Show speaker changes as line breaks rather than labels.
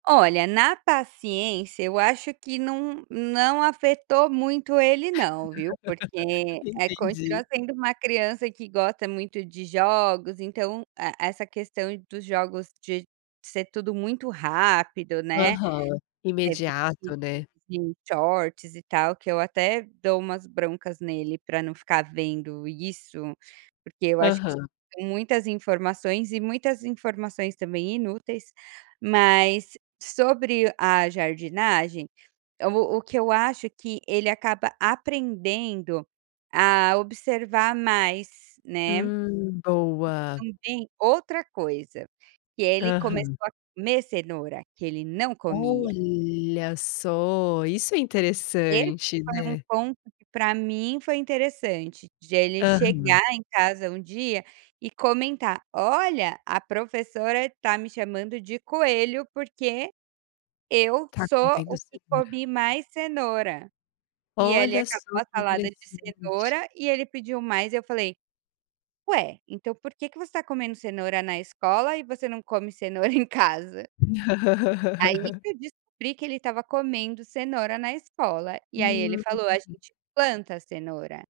Olha, na paciência, eu acho que não não afetou muito ele não, viu, porque
Entendi.
continua sendo uma criança que gosta muito de jogos, então e essa questão dos jogos de ser tudo muito rápido, né,
Aham.
[unintelligible]
Imediato, né.
shorts e tal, que eu até dou umas broncas nele para não ficar vendo isso, porque eu acho que
Aham.
muitas informações e muitas informações também inúteis, mas sobre a jardinagem, o o que eu acho que ele acaba aprendendo a observar mais, né.
Hum, boa.
Também outra coisa, que ele começou
Aham.
a comer cenoura que ele não comia.
Olha só, isso é
Esse
interessante,
foi um
né.
ponto que para mim foi interessante, de ele chegar
Aham.
em casa um dia e comentar, olha a professora tá me chamando de coelho, porque eu
Ta
sou
comendo
o que
cenoura.
comi mais cenoura, e ele
Olha só
acabou a
que
salada de
interessante.
cenoura e ele pediu mais e eu falei: "Ué, então por que que você tá comendo cenoura na escola e você não come cenoura em casa?". Aí que eu descobri que ele estava comendo cenoura na escola e aí ele falou a
Hum.
gente planta cenoura.